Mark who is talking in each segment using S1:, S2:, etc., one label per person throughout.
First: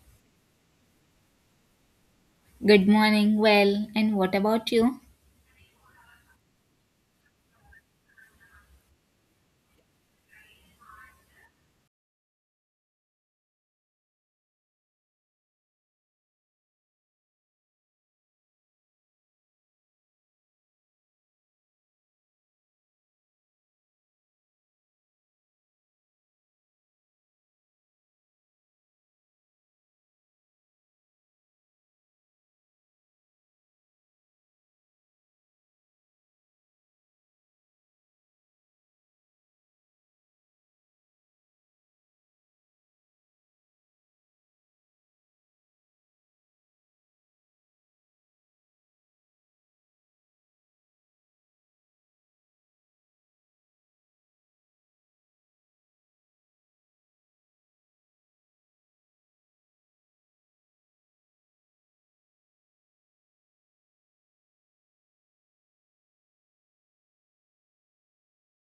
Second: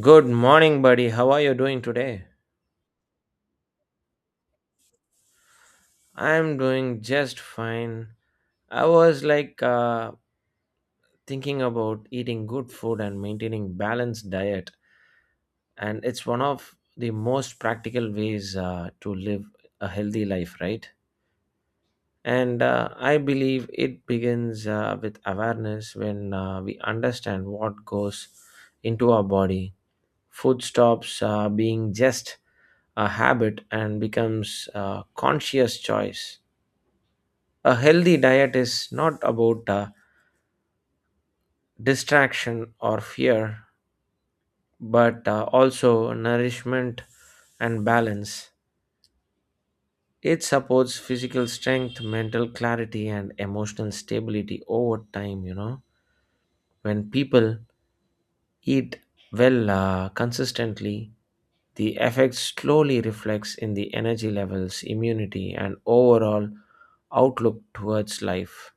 S1: Good morning, buddy. How are you doing today?
S2: Good morning. Well, and what about you?
S1: I'm doing just fine. I was like thinking about eating good food and maintaining balanced diet, and it's one of the most practical ways to live a healthy life, right? And I believe it begins with awareness when we understand what goes into our body. Food stops being just a habit and becomes a conscious choice. A healthy diet is not about distraction or fear, but also nourishment and balance. It supports physical strength, mental clarity, and emotional stability over time. When people eat well consistently, the effect slowly reflects in the energy levels, immunity, and overall outlook towards life.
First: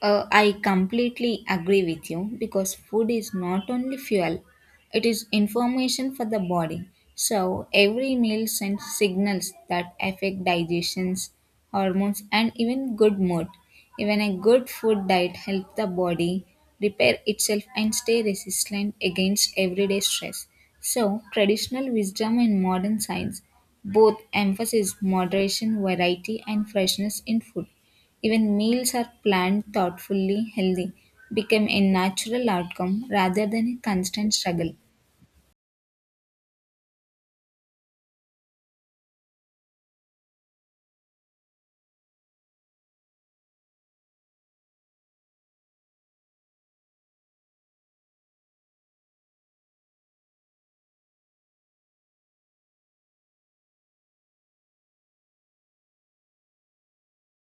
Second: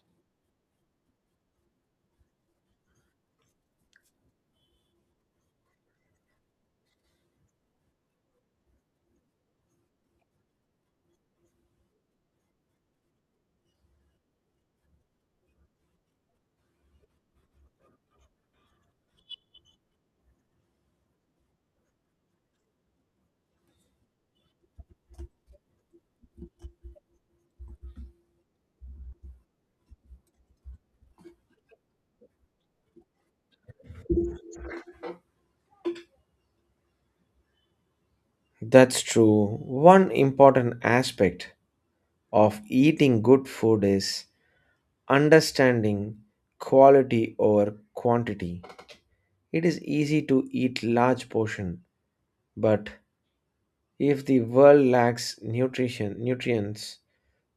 S2: I completely agree with you because food is not only fuel, it is information for the body. So, every meal sends signals that affect digestions, hormones, and even good mood. Even a good food diet helps the body repair itself and stay resilient against everyday stress. So, traditional wisdom and modern science both emphasize moderation, variety, and freshness in food. Even meals are planned thoughtfully, healthy, become a natural outcome rather than a constant struggle.
S1: That's true. One important aspect of eating good food is understanding quality over quantity. It is easy to eat large portion, but if the world lacks nutrition nutrients,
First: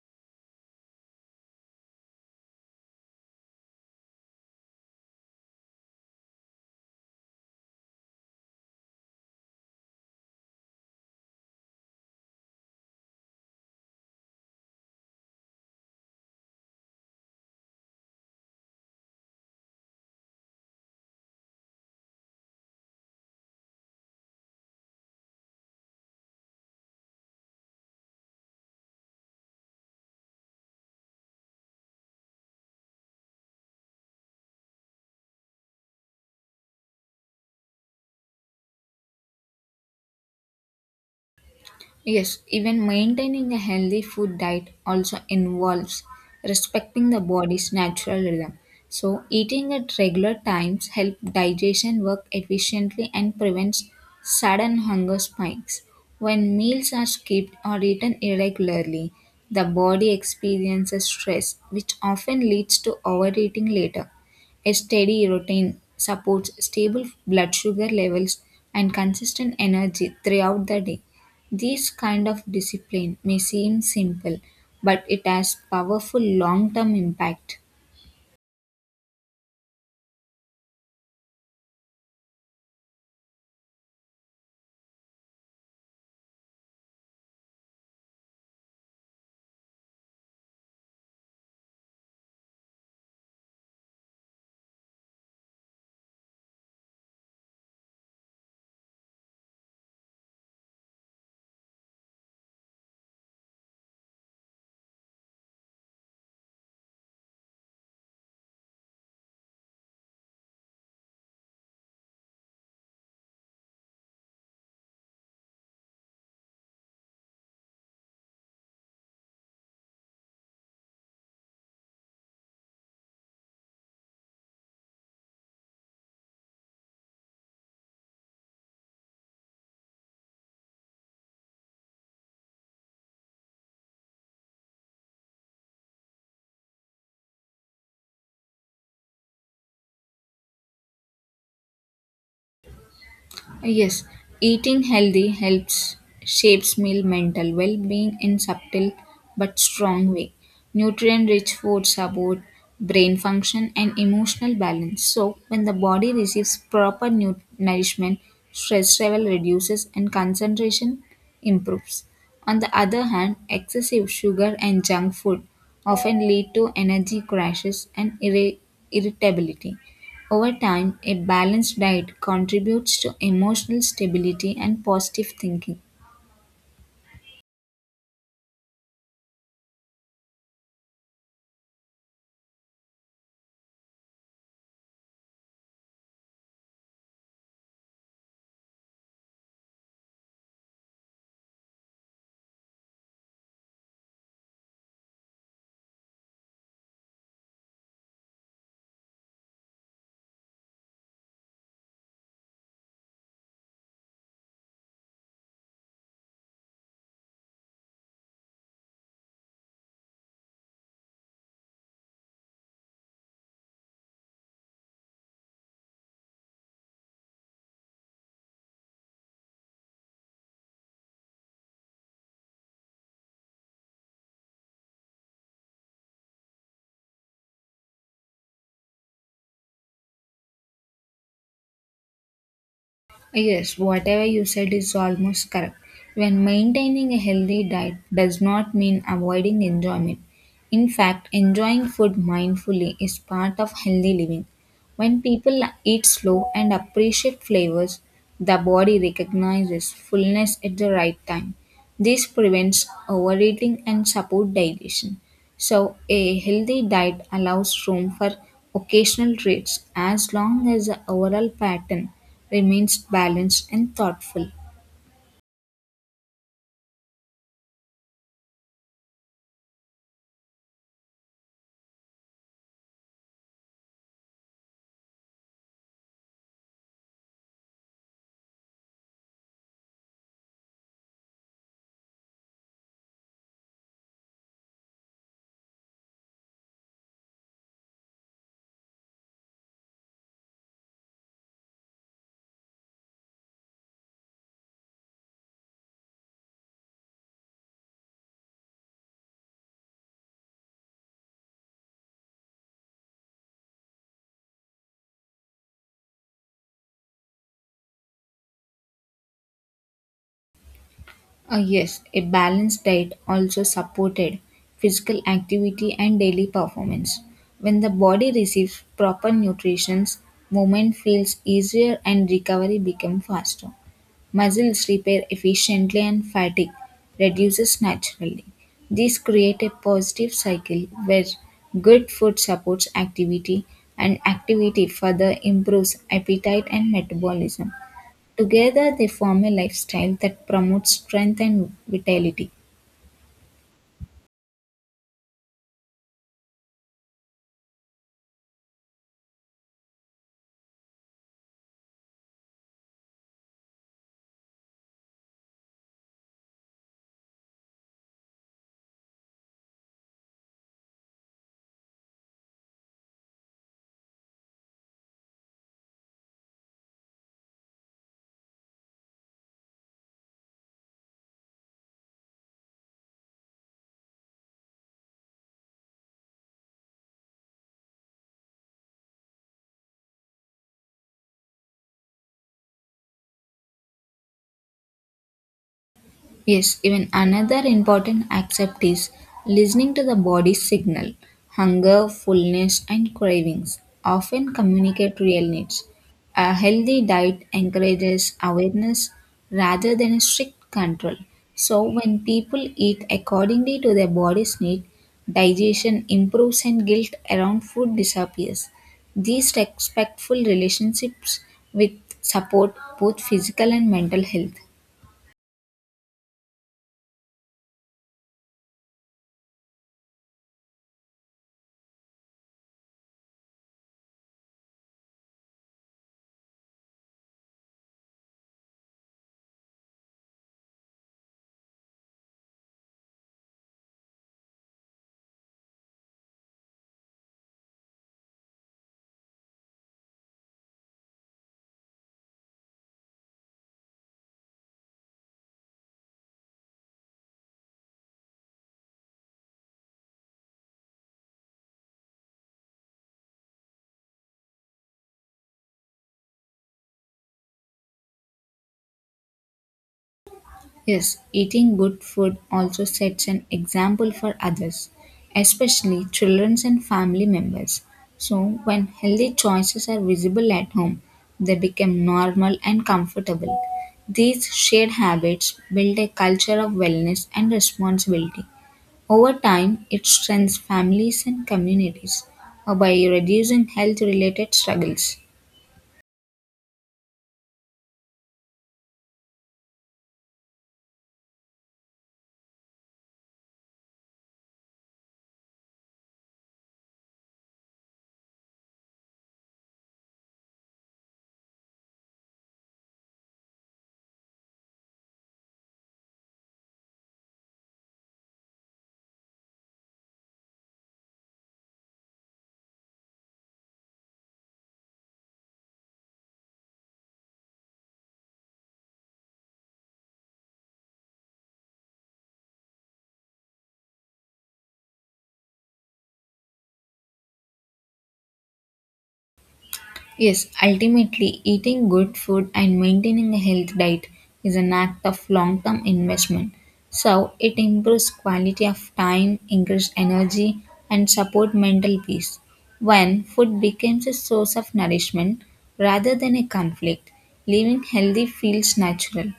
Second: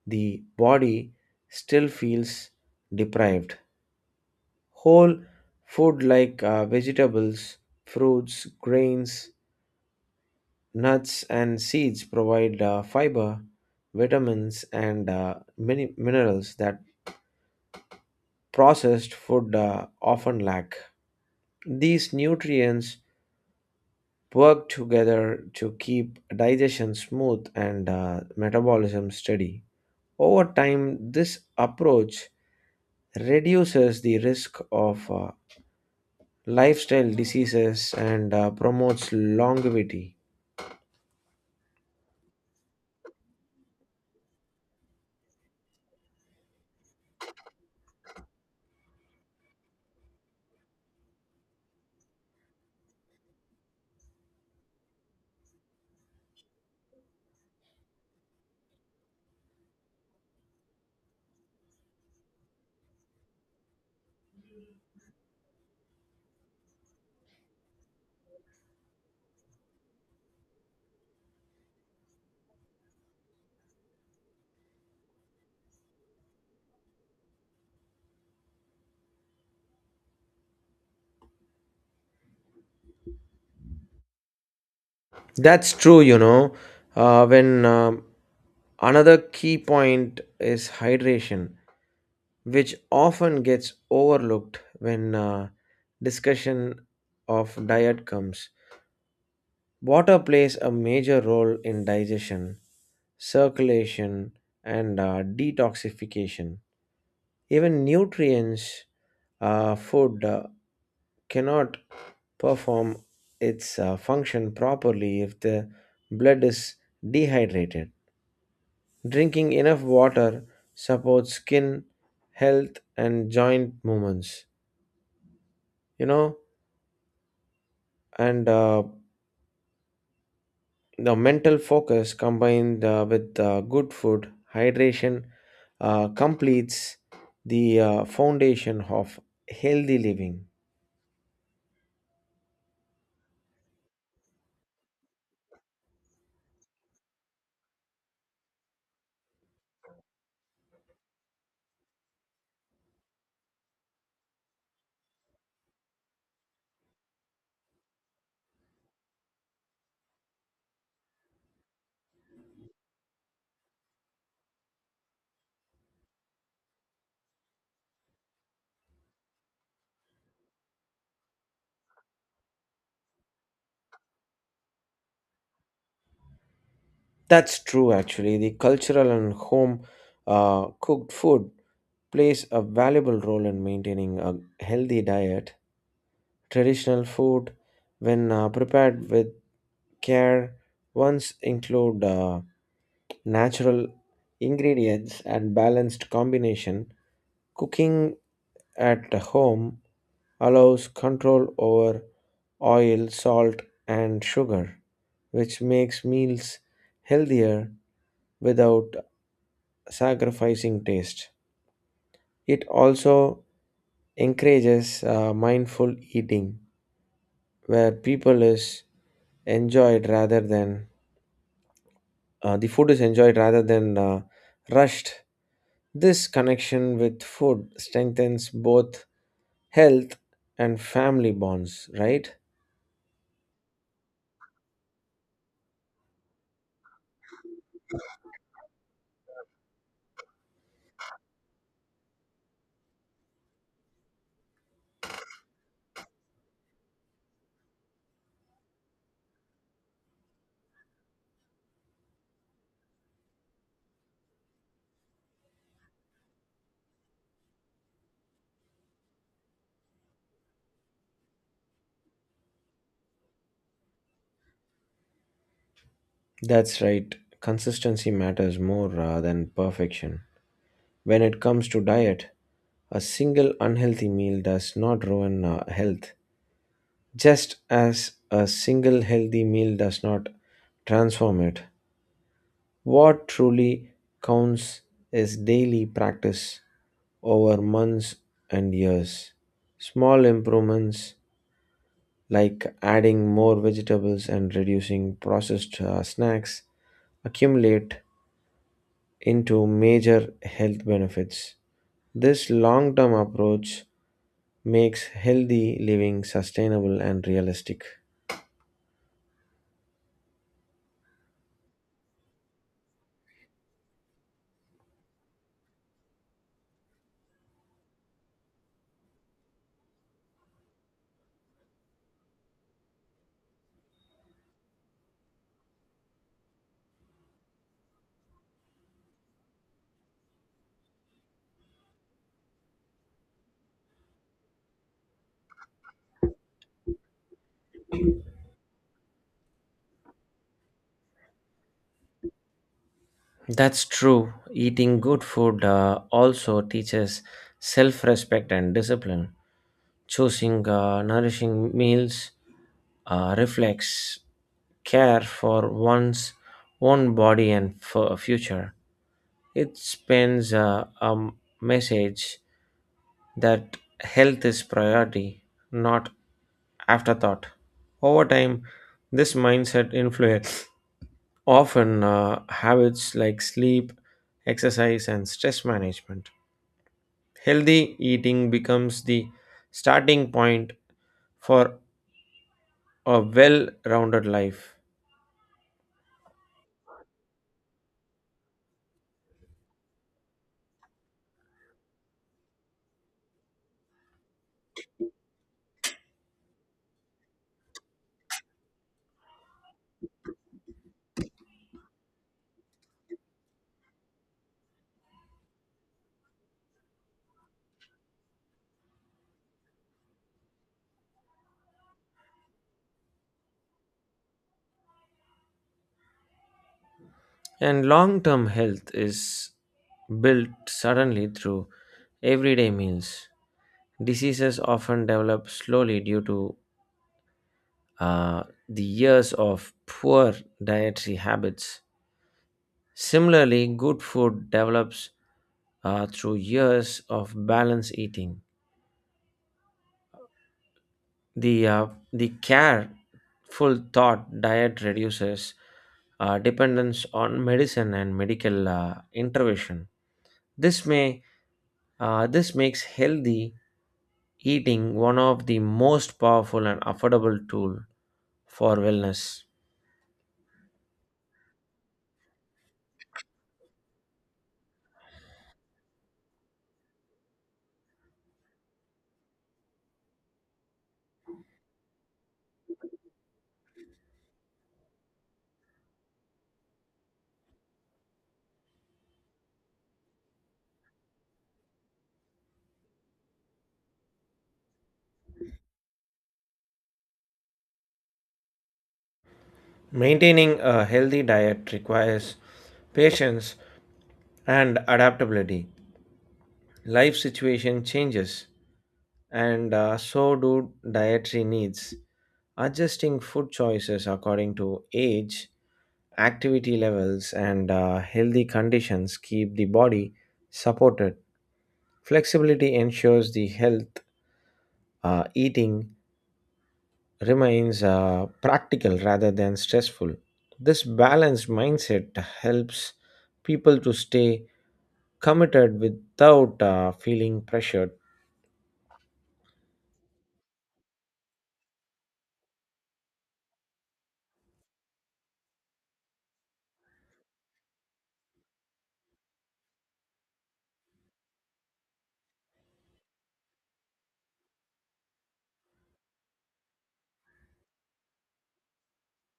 S1: the body still feels deprived. Whole food like vegetables, fruits, grains, nuts, and seeds provide fiber, vitamins, and many minerals that processed food often lack. These nutrients work together to keep digestion smooth and metabolism steady. Over time, this approach reduces the risk of lifestyle diseases and promotes longevity.
S2: Yes, even maintaining a healthy food diet also involves respecting the body's natural rhythm. So, eating at regular times help digestion work efficiently and prevents sudden hunger spikes. When meals are skipped or eaten irregularly, the body experiences stress, which often leads to overeating later. A steady routine supports stable blood sugar levels and consistent energy throughout the day. This kind of discipline may seem simple, but it has powerful long term impact.
S1: That's true, you know. When another key point is hydration, which often gets overlooked when discussion of diet comes. Water plays a major role in digestion, circulation, and detoxification. Even nutrients, food cannot perform its function properly if the blood is dehydrated. Drinking enough water supports skin health and joint movements. You know, and the mental focus combined with good food hydration completes the foundation of healthy living.
S2: Yes, eating healthy helps shapes meal mental well-being in subtle but strong way. Nutrient-rich foods support brain function and emotional balance. So, when the body receives proper nourishment, stress level reduces and concentration improves. On the other hand, excessive sugar and junk food often lead to energy crashes and irritability. Over time, a balanced diet contributes to emotional stability and positive thinking.
S1: That's true. Actually, the cultural and home cooked food plays a valuable role in maintaining a healthy diet. Traditional food when prepared with care once include natural ingredients and balanced combination. Cooking at home allows control over oil, salt, and sugar, which makes meals healthier without sacrificing taste. It also encourages mindful eating, where people is enjoyed rather than the food is enjoyed rather than rushed. This connection with food strengthens both health and family bonds, right?
S2: Yes, whatever you said is almost correct. When maintaining a healthy diet does not mean avoiding enjoyment. In fact, enjoying food mindfully is part of healthy living. When people eat slow and appreciate flavors, the body recognizes fullness at the right time. This prevents overeating and support digestion. So, a healthy diet allows room for occasional treats as long as the overall pattern remains balanced and thoughtful.
S1: That's right. Consistency matters more than perfection. When it comes to diet, a single unhealthy meal does not ruin health, just as a single healthy meal does not transform it. What truly counts is daily practice over months and years. Small improvements like adding more vegetables and reducing processed snacks accumulate into major health benefits. This long term approach makes healthy living sustainable and realistic.
S2: Yes, a balanced diet also supported physical activity and daily performance. When the body receives proper nutrition, movement feels easier and recovery becomes faster. Muscles repair efficiently and fatigue reduces naturally. These create a positive cycle where good food supports activity and activity further improves appetite and metabolism. Together they form a lifestyle that promotes strength and vitality.
S1: That's true. Eating good food also teaches self respect and discipline. Choosing nourishing meals reflects care for one's own body and for future. It spends a message that health is priority, not afterthought. Over time, this mindset influence often habits like sleep, exercise, and stress management. Healthy eating becomes the starting point for a well rounded life.
S2: Yes, even another important aspect is listening to the body's signal. Hunger, fullness, and cravings often communicate real needs. A healthy diet encourages awareness rather than a strict control. So, when people eat accordingly to their body's need, digestion improves and guilt around food disappears. These respectful relationships with support both physical and mental health.
S1: And long term health is built suddenly through everyday meals. Diseases often develop slowly due to the years of poor dietary habits. Similarly, good food develops through years of balanced eating. The careful thought diet reduces dependence on medicine and medical intervention. This may this makes healthy eating one of the most powerful and affordable tool for wellness.
S2: Yes, eating good food also sets an example for others, especially children and family members. So, when healthy choices are visible at home, they become normal and comfortable. These shared habits build a culture of wellness and responsibility. Over time, it strengthens families and communities by reducing health related struggles.
S1: Maintaining a healthy diet requires patience and adaptability. Life situation changes, and so do dietary needs. Adjusting food choices according to age, activity levels, and healthy conditions keep the body supported. Flexibility ensures the health eating remains practical rather than stressful. This balanced mindset helps people to stay committed without feeling pressured.
S2: Yes, ultimately, eating good food and maintaining a healthy diet is an act of long term investment. So, it improves quality of time, increases energy, and support mental peace. When food becomes a source of nourishment rather than a conflict, living healthy feels natural.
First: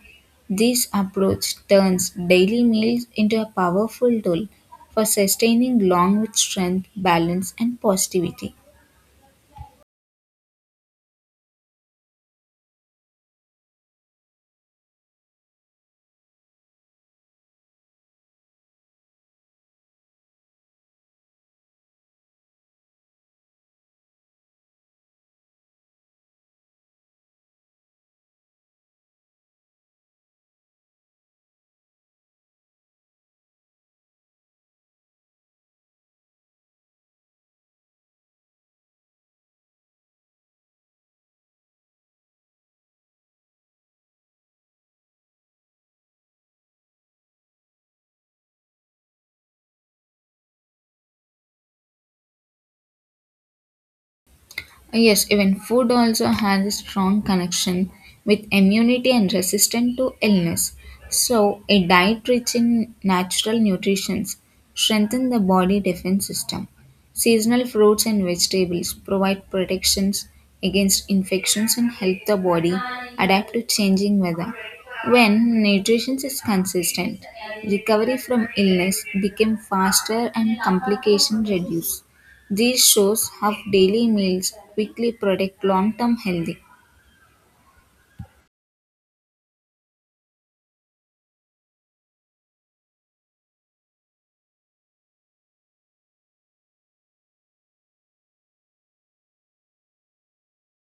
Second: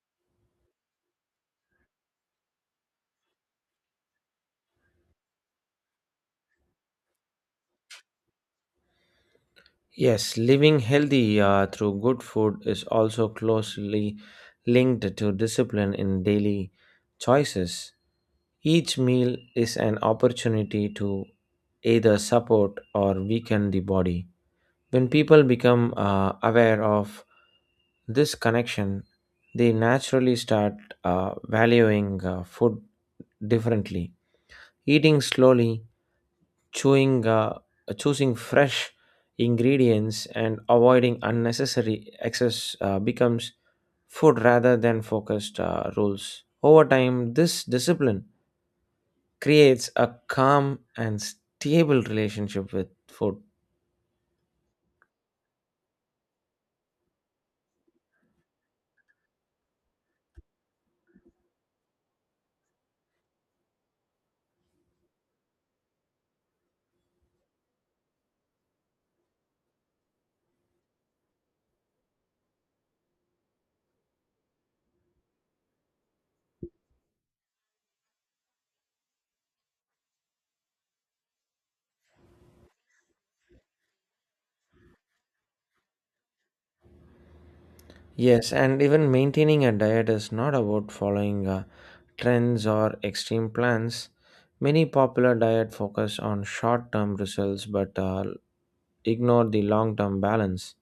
S2: This approach turns daily meals into a powerful tool for sustaining long with strength, balance, and positivity.
S1: Yes, living healthy through good food is also closely linked to discipline in daily choices. Each meal is an opportunity to either support or weaken the body. When people become aware of this connection, they naturally start valuing food differently. Eating slowly, chewing, choosing fresh ingredients, and avoiding unnecessary excess becomes food rather than focused rules. Over time, this discipline creates a calm and stable relationship with food.
S2: Yes, even food also has a strong connection with immunity and resistance to illness. So, a diet rich in natural nutrients strengthens the body defense system. Seasonal fruits and vegetables provide protections against infections and help the body adapt to changing weather. When nutrition is consistent, recovery from illness become faster and complications reduce. These shows have daily meals quickly predict long term health.
S1: Yes, and even maintaining a diet is not about following trends or extreme plans. Many popular diet focus on short-term results but ignore the long-term balance.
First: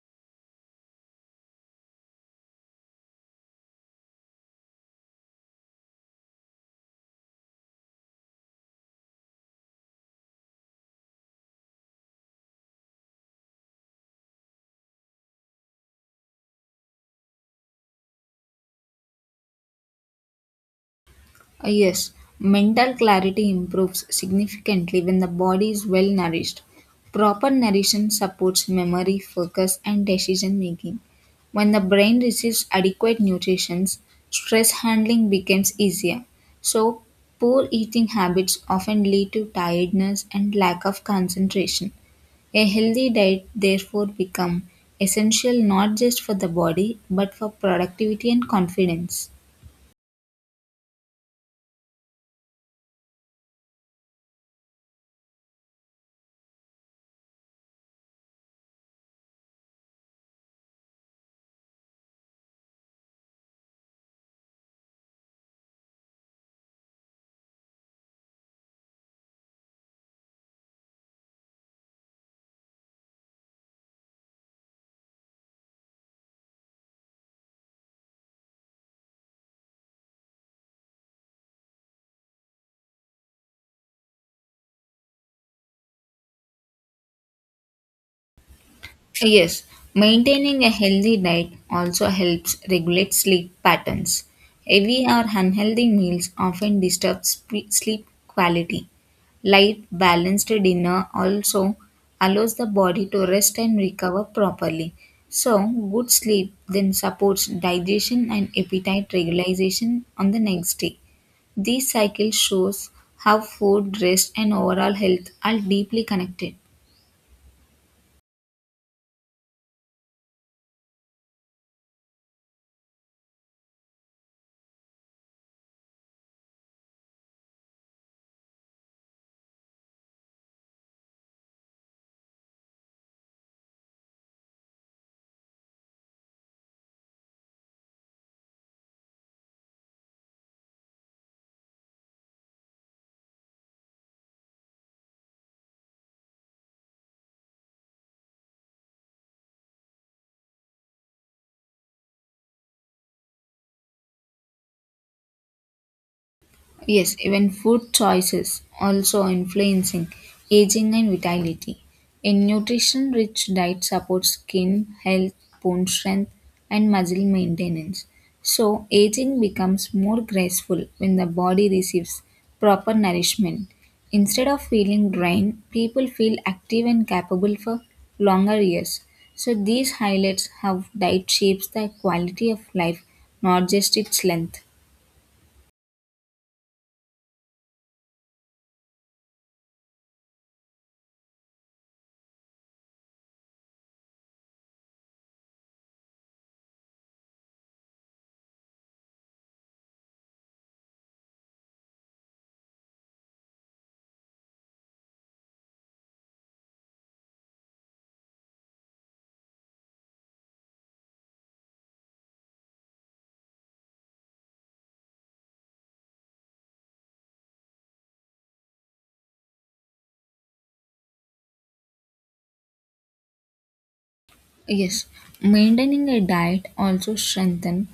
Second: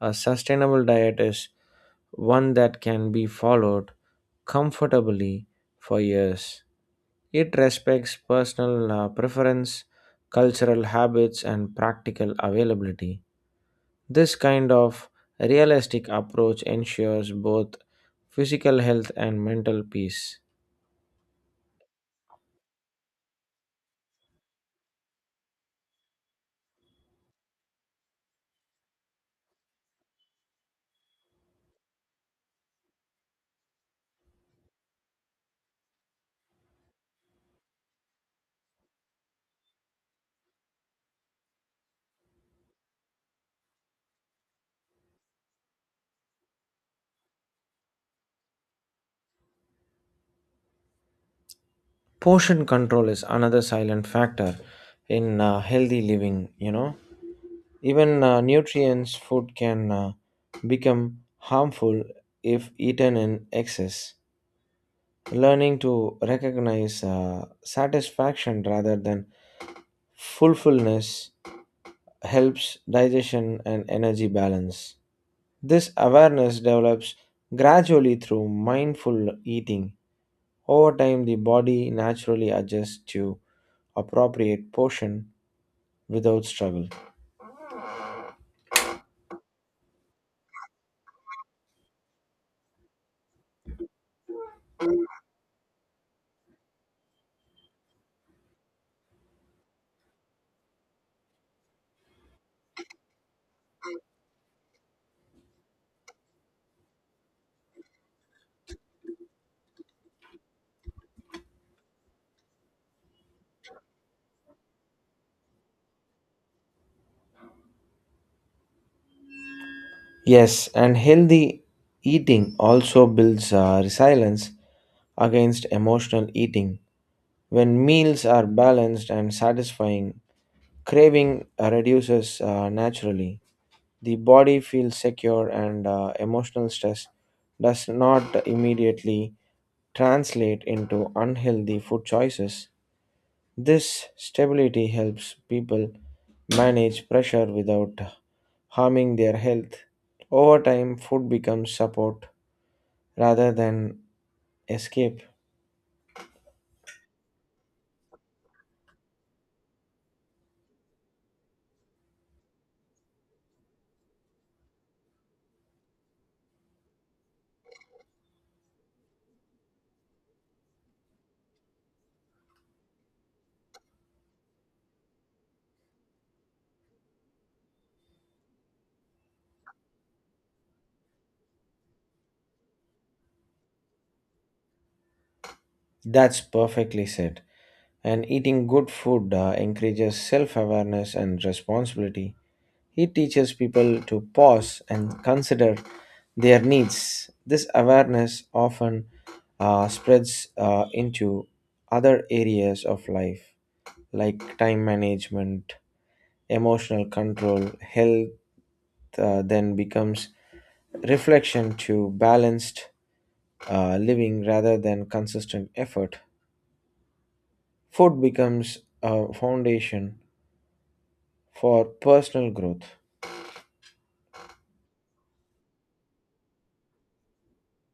S1: A sustainable diet is one that can be followed comfortably for years. It respects personal preference, cultural habits, and practical availability. This kind of realistic approach ensures both physical health and mental peace.
S2: Yes, mental clarity improves significantly when the body is well nourished. Proper nutrition supports memory, focus, and decision making. When the brain receives adequate nutrition, stress handling becomes easier. So, poor eating habits often lead to tiredness and lack of concentration. A healthy diet therefore become essential not just for the body but for productivity and confidence.
S1: Portion control is another silent factor in healthy living. Even nutrients food can become harmful if eaten in excess. Learning to recognize satisfaction rather than fulfulness helps digestion and energy balance. This awareness develops gradually through mindful eating. Over time, the body naturally adjusts to appropriate portion without struggle.
S2: Yes, maintaining a healthy diet also helps regulate sleep patterns. Heavy or unhealthy meals often disturb sleep quality. Light, balanced dinner also allows the body to rest and recover properly. So, good sleep then supports digestion and appetite regulation on the next day. This cycle shows how food, rest, and overall health are deeply connected.
S1: Yes, and healthy eating also builds resilience against emotional eating. When meals are balanced and satisfying, craving reduces naturally. The body feels secure, and emotional stress does not immediately translate into unhealthy food choices. This stability helps people manage pressure without harming their health. Over time, food becomes support rather than escape.
S2: Yes, even food choices also influencing aging and vitality. A nutrition rich diet supports skin health, bone strength, and muscle maintenance. So, aging becomes more graceful when the body receives proper nourishment. Instead of feeling drained, people feel active and capable for longer years. So, these highlights how diet shapes the quality of life, not just its length.
S1: That's perfectly said. And eating good food encourages self awareness and responsibility. He teaches people to pause and consider their needs. This awareness often spreads into other areas of life like time management, emotional control, health, then becomes reflection to balanced living rather than consistent effort. Food becomes a foundation for personal growth.
S2: Yes, maintaining a diet also strengthens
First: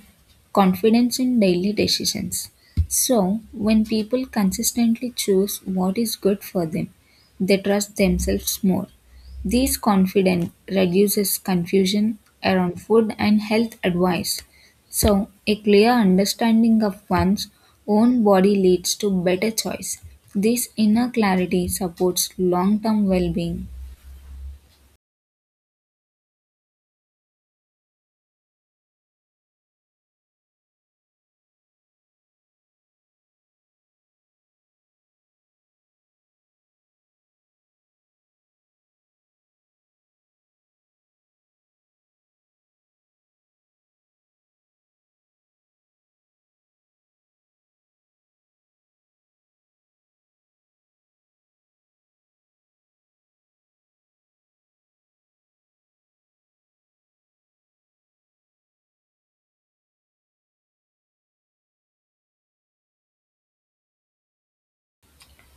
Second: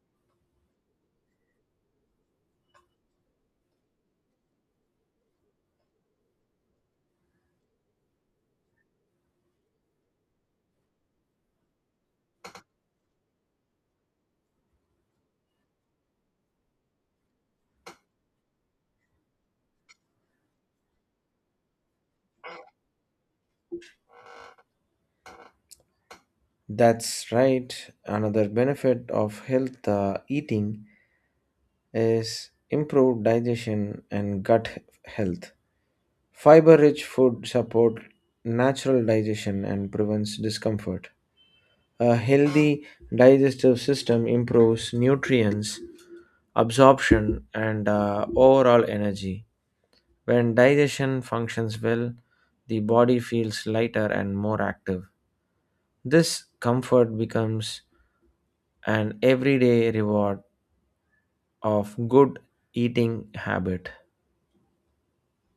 S2: confidence in daily decisions. So, when people consistently choose what is good for them, they trust themselves more. This confidence reduces confusion around food and health advice. So, a clear understanding of one's own body leads to better choice. This inner clarity supports long-term well-being.
S1: That's right. Another benefit of health eating is improved digestion and gut health. Fiber rich food support natural digestion and prevents discomfort. A healthy digestive system improves nutrients absorption and overall energy. When digestion functions well, the body feels lighter and more active. This comfort becomes an everyday reward of good eating habit.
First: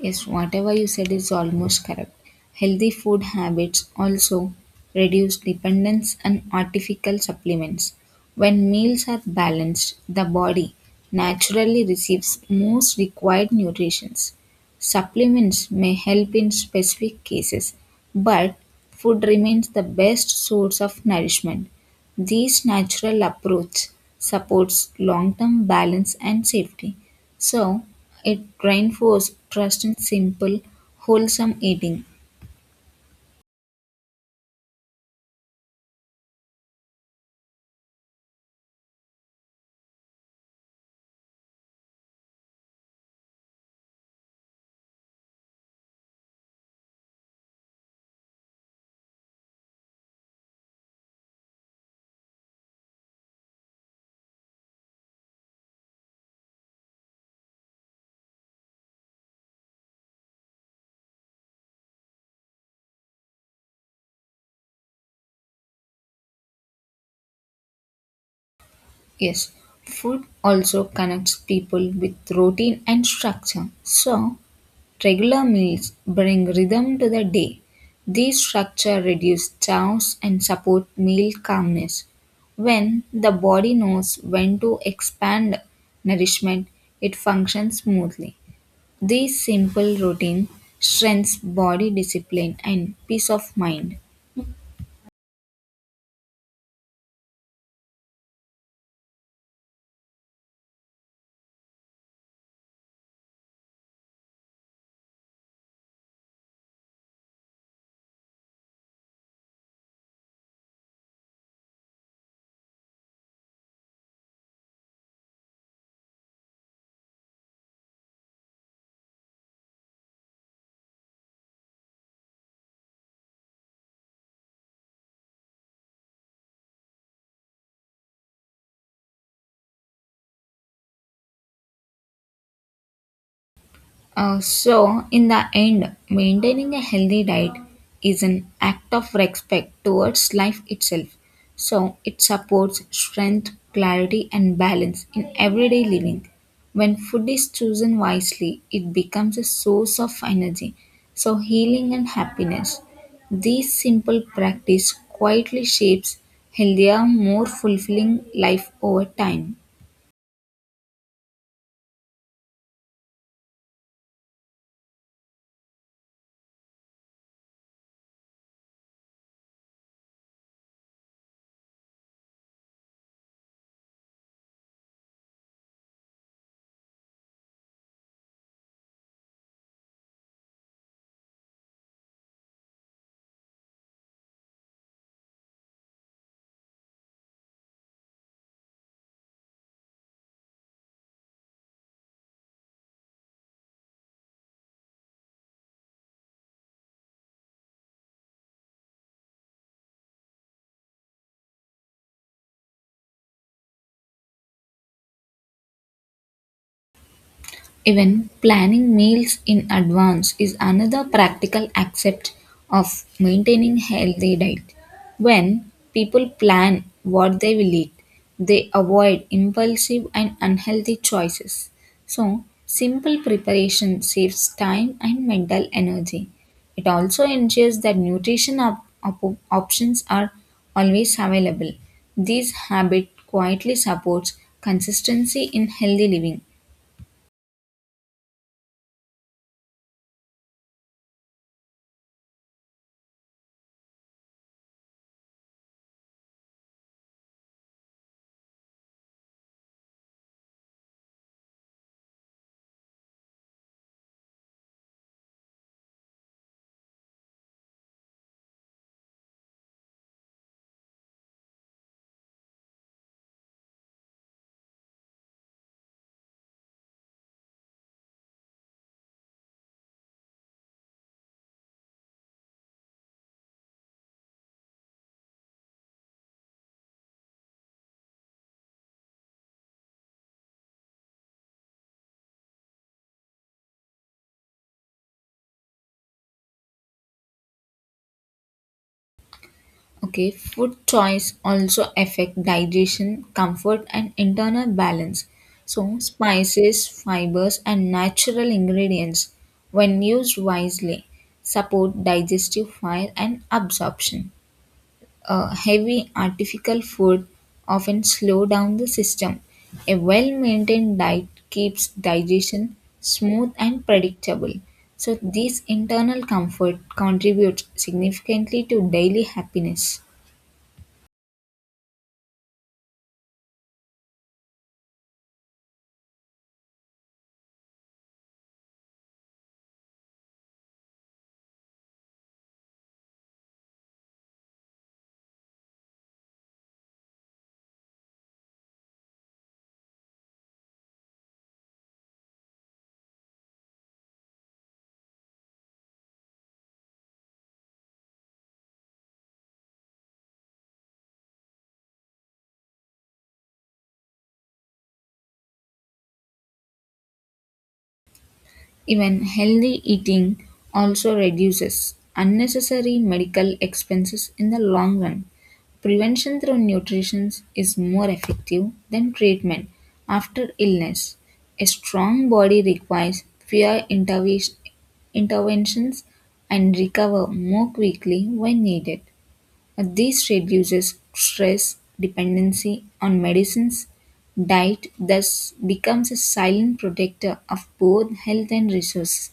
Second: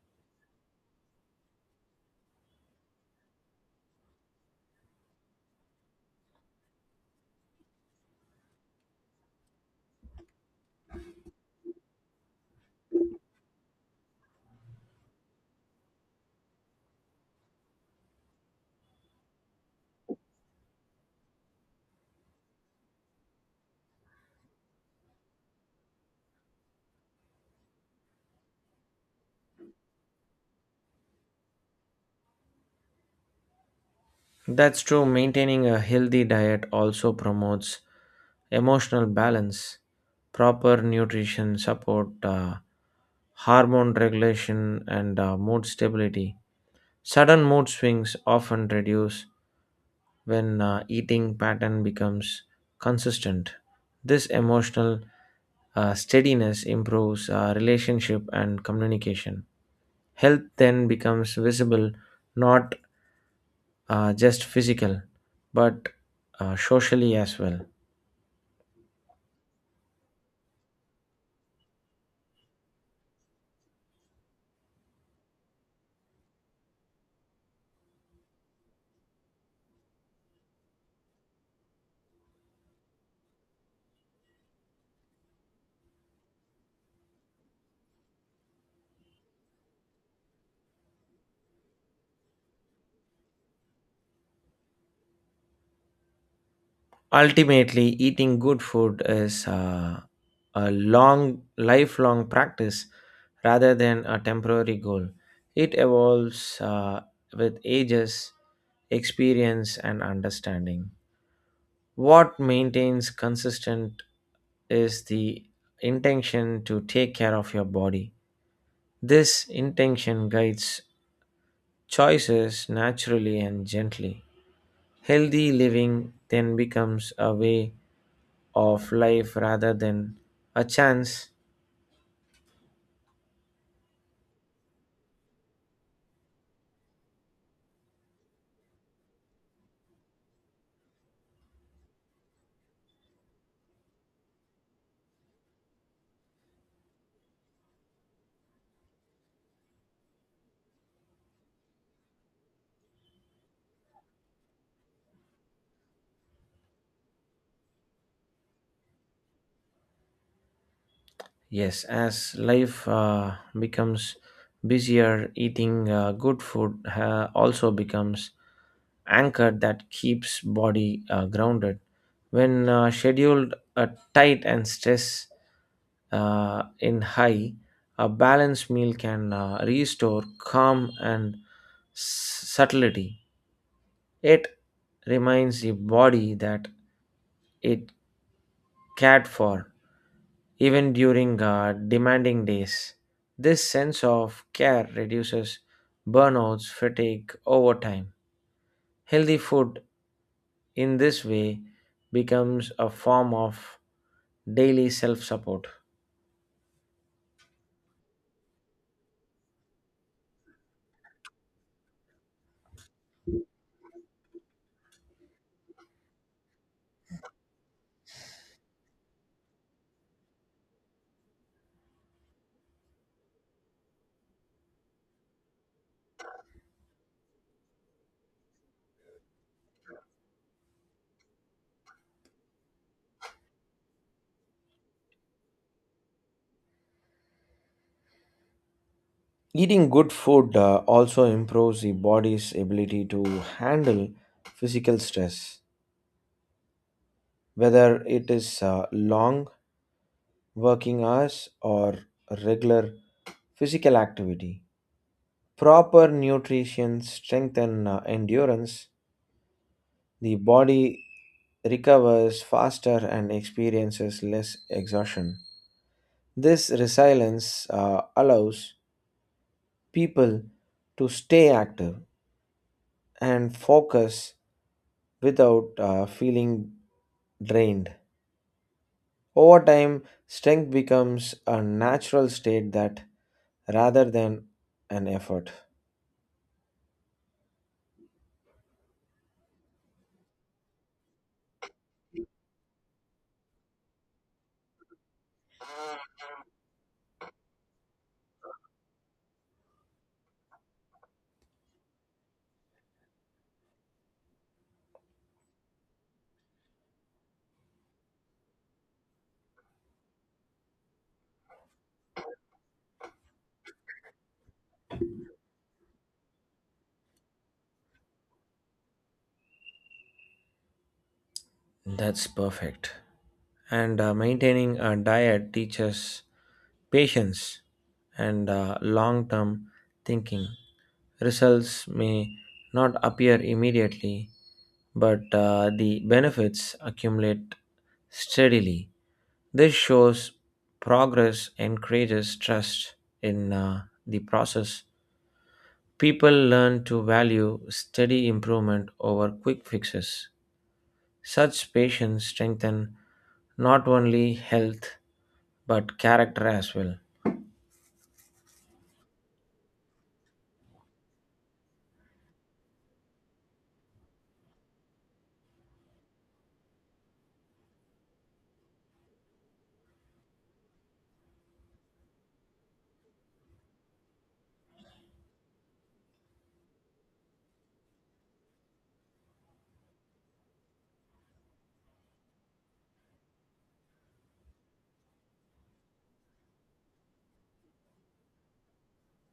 S2: Yes, whatever you said is almost correct. Healthy food habits also reduce dependence on artificial supplements. When meals are balanced, the body naturally receives most required nutrients. Supplements may help in specific cases, but food remains the best source of nourishment. This natural approach supports long-term balance and safety. So, it reinforces trust in simple, wholesome eating.
S1: That's true. Maintaining a healthy diet also promotes emotional balance, proper nutrition support, hormone regulation, and mood stability. Sudden mood swings often reduce when eating pattern becomes consistent. This emotional steadiness improves relationship and communication. Health then becomes visible not just physical, but socially as well.
S2: Yes, food also connects people with routine and structure. So, regular meals bring rhythm to the day. This structure reduces chaos and support meal calmness. When the body knows when to expand nourishment, it functions smoothly. This simple routine strengthens body discipline and peace of mind.
S1: Ultimately, eating good food is a long, lifelong practice rather than a temporary goal. It evolves with ages, experience, and understanding. What maintains consistent is the intention to take care of your body. This intention guides choices naturally and gently. Healthy living then becomes a way of life rather than a chance.
S2: So, in the end, maintaining a healthy diet is an act of respect towards life itself. So, it supports strength, clarity, and balance in everyday living. When food is chosen wisely, it becomes a source of energy, so healing and happiness. This simple practice quietly shapes healthier, more fulfilling life over time.
S1: Yes, as life becomes busier, eating good food also becomes anchor that keeps body grounded. When scheduled tight and stress in high, a balanced meal can restore calm and subtlety. It reminds the body that it cared for, even during demanding days. This sense of care reduces burnouts, fatigue over time. Healthy food in this way becomes a form of daily self support.
S2: Even planning meals in advance is another practical aspect of maintaining healthy diet. When people plan what they will eat, they avoid impulsive and unhealthy choices. So, simple preparation saves time and mental energy. It also ensures that nutrition options are always available. This habit quietly supports consistency in healthy living.
S1: Eating good food also improves the body's ability to handle physical stress, whether it is long working hours or regular physical activity. Proper nutrition strengthen endurance. The body recovers faster and experiences less exhaustion. This resilience allows people to stay active and focus without feeling drained. Over time, strength becomes a natural state that rather than an effort.
S2: Okay, food choice also affect digestion, comfort and internal balance. So spices, fibers and natural ingredients when used wisely support digestive fire and absorption. A heavy artificial food often slow down the system. A well-maintained diet keeps digestion smooth and predictable. So this internal comfort contributes significantly to daily happiness.
S1: That's perfect. And maintaining a diet teaches patience and long term thinking. Results may not appear immediately, but the benefits accumulate steadily. This shows progress encourages trust in the process. People learn to value steady improvement over quick fixes. Such patients strengthen not only health but character as well.
S2: Even healthy eating also reduces unnecessary medical expenses in the long run. Prevention through nutrition is more effective than treatment after illness. A strong body requires fewer interventions and recover more quickly when needed. And this reduces stress dependency on medicines. Diet thus becomes a silent protector of both health and resources.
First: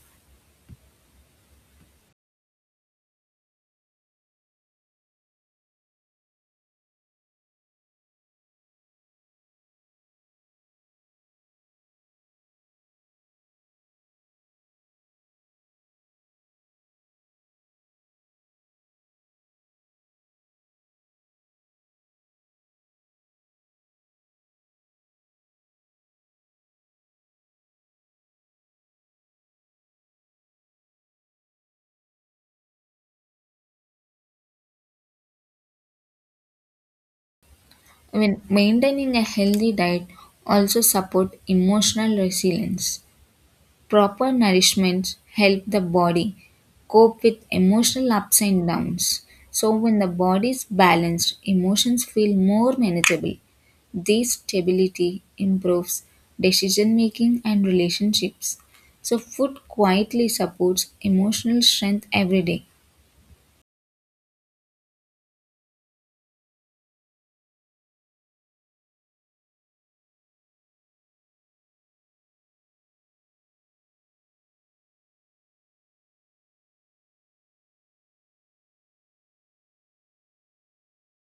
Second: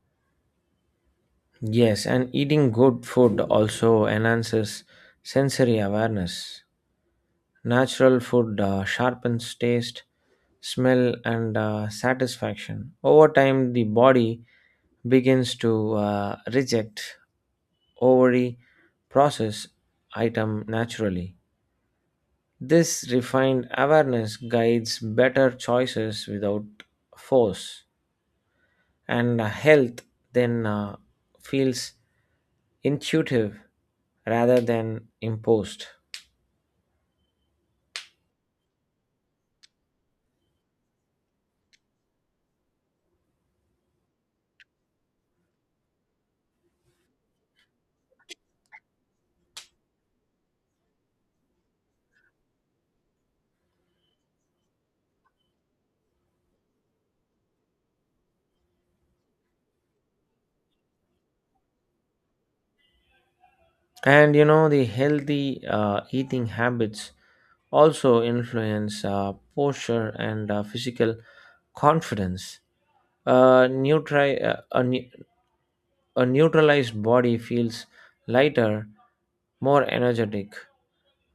S1: Yes, and eating good food also enhances sensory awareness. Natural food sharpens taste, smell, and satisfaction. Over time, the body begins to reject ovary process item naturally. This refined awareness guides better choices without force, and health then feels intuitive rather than imposed.
S2: I mean, maintaining a healthy diet also support emotional resilience. Proper nourishment help the body cope with emotional ups and downs. So when the body is balanced, emotions feel more manageable. This stability improves decision making and relationships. So, food quietly supports emotional strength every day.
S1: The healthy eating habits also influence posture and physical confidence. A, neutri- a, ne- a neutralized body feels lighter, more energetic.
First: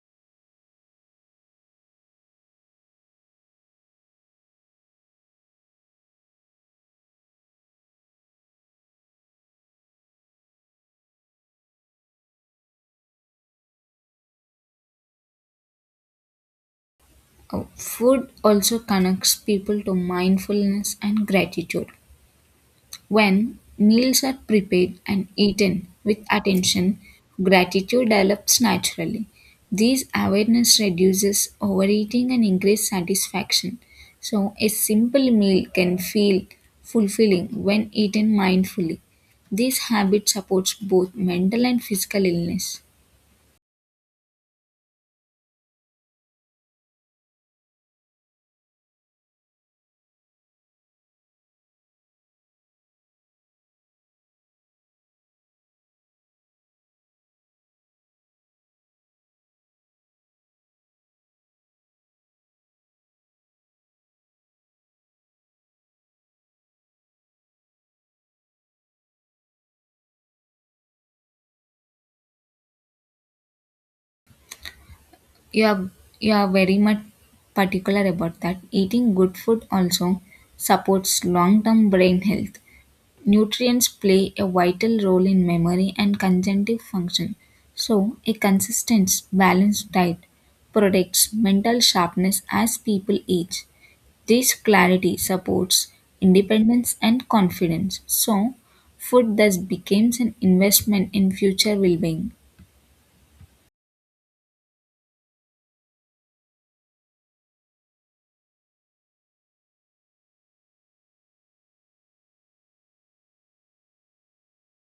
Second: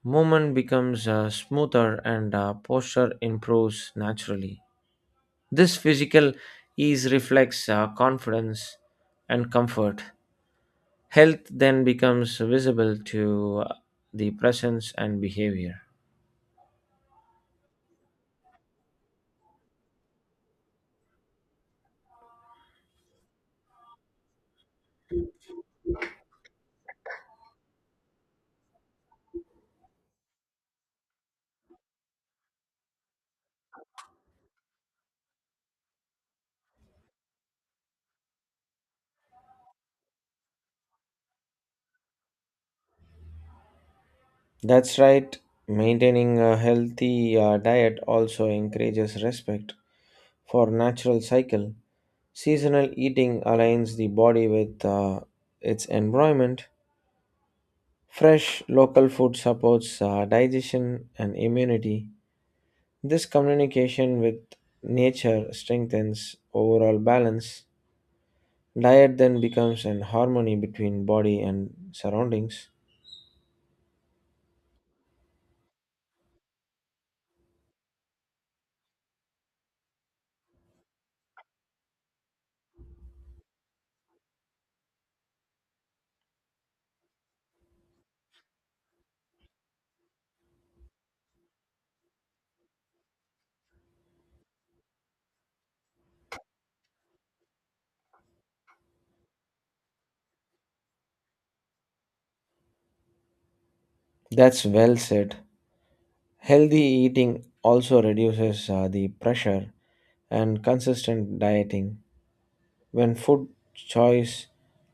S1: Movement becomes smoother and posture improves naturally. This physical ease reflects confidence and comfort. Health then becomes visible to the presence and behavior.
S2: Food also connects people to mindfulness and gratitude. When meals are prepared and eaten with attention, gratitude develops naturally. This awareness reduces overeating and increases satisfaction. So, a simple meal can feel fulfilling when eaten mindfully. This habit supports both mental and physical illness.
S1: That's right. Maintaining a healthy diet also encourages respect for natural cycle. Seasonal eating aligns the body with its environment. Fresh local food supports digestion and immunity. This communication with nature strengthens overall balance. Diet then becomes an harmony between body and surroundings.
S2: You are, you are very much particular about that. Eating good food also supports long term brain health. Nutrients play a vital role in memory and cognitive function. So, a consistent, balanced diet protects mental sharpness as people age. This clarity supports independence and confidence. So, food thus becomes an investment in future well being.
S1: That's well said. Healthy eating also reduces the pressure and consistent dieting. When food choice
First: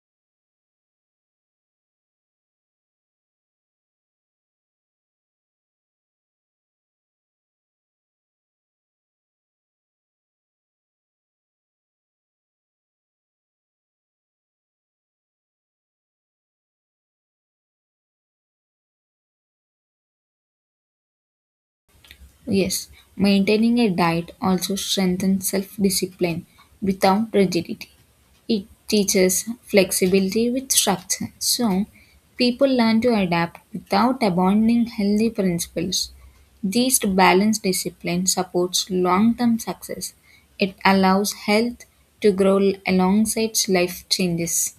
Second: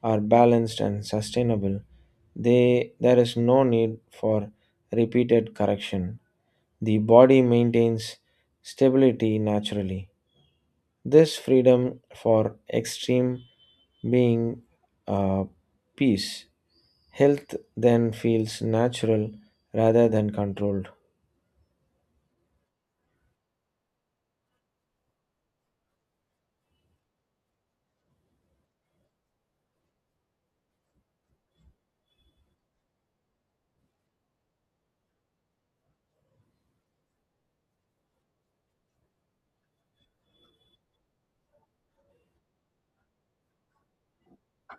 S1: are balanced and sustainable, they there is no need for repeated correction. The body maintains stability naturally. This freedom for extreme being uh, peace. Health then feels natural rather than controlled.
S2: Yes, maintaining a diet also strengthens self discipline without rigidity. It teaches flexibility with structure, so people learn to adapt without abandoning healthy principles. This balanced discipline supports long term success. It allows health to grow alongside life changes.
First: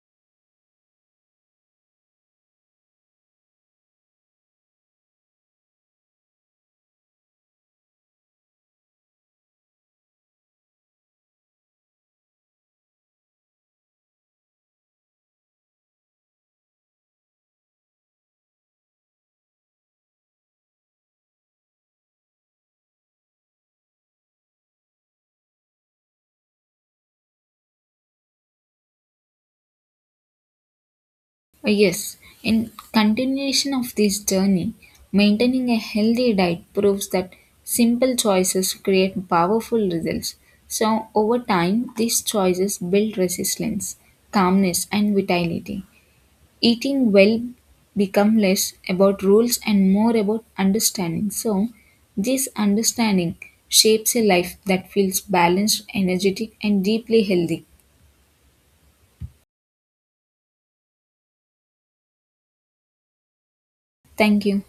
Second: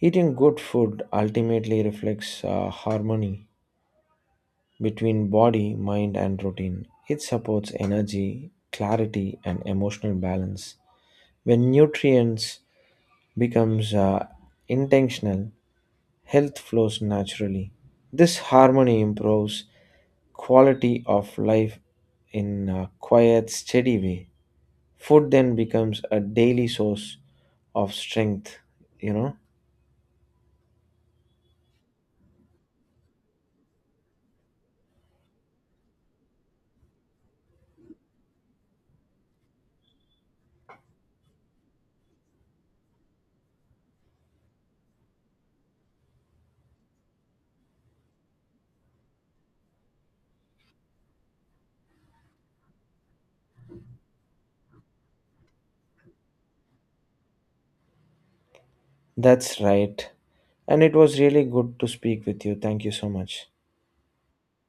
S1: Eating good food ultimately reflects harmony between body, mind, and routine. It supports energy, clarity, and emotional balance. When nutrients becomes intentional, health flows naturally. This harmony improves quality of life in a quiet, steady way. Food then becomes a daily source of strength, you know.
S2: Yes, in continuation of this journey, maintaining a healthy diet proves that simple choices create powerful results. So, over time, these choices build resilience, calmness, and vitality. Eating well become less about rules and more about understanding. So, this understanding shapes a life that feels balanced, energetic, and deeply healthy.
S1: That's right. And it was really good to speak with you. Thank you so much.
S2: Thank you.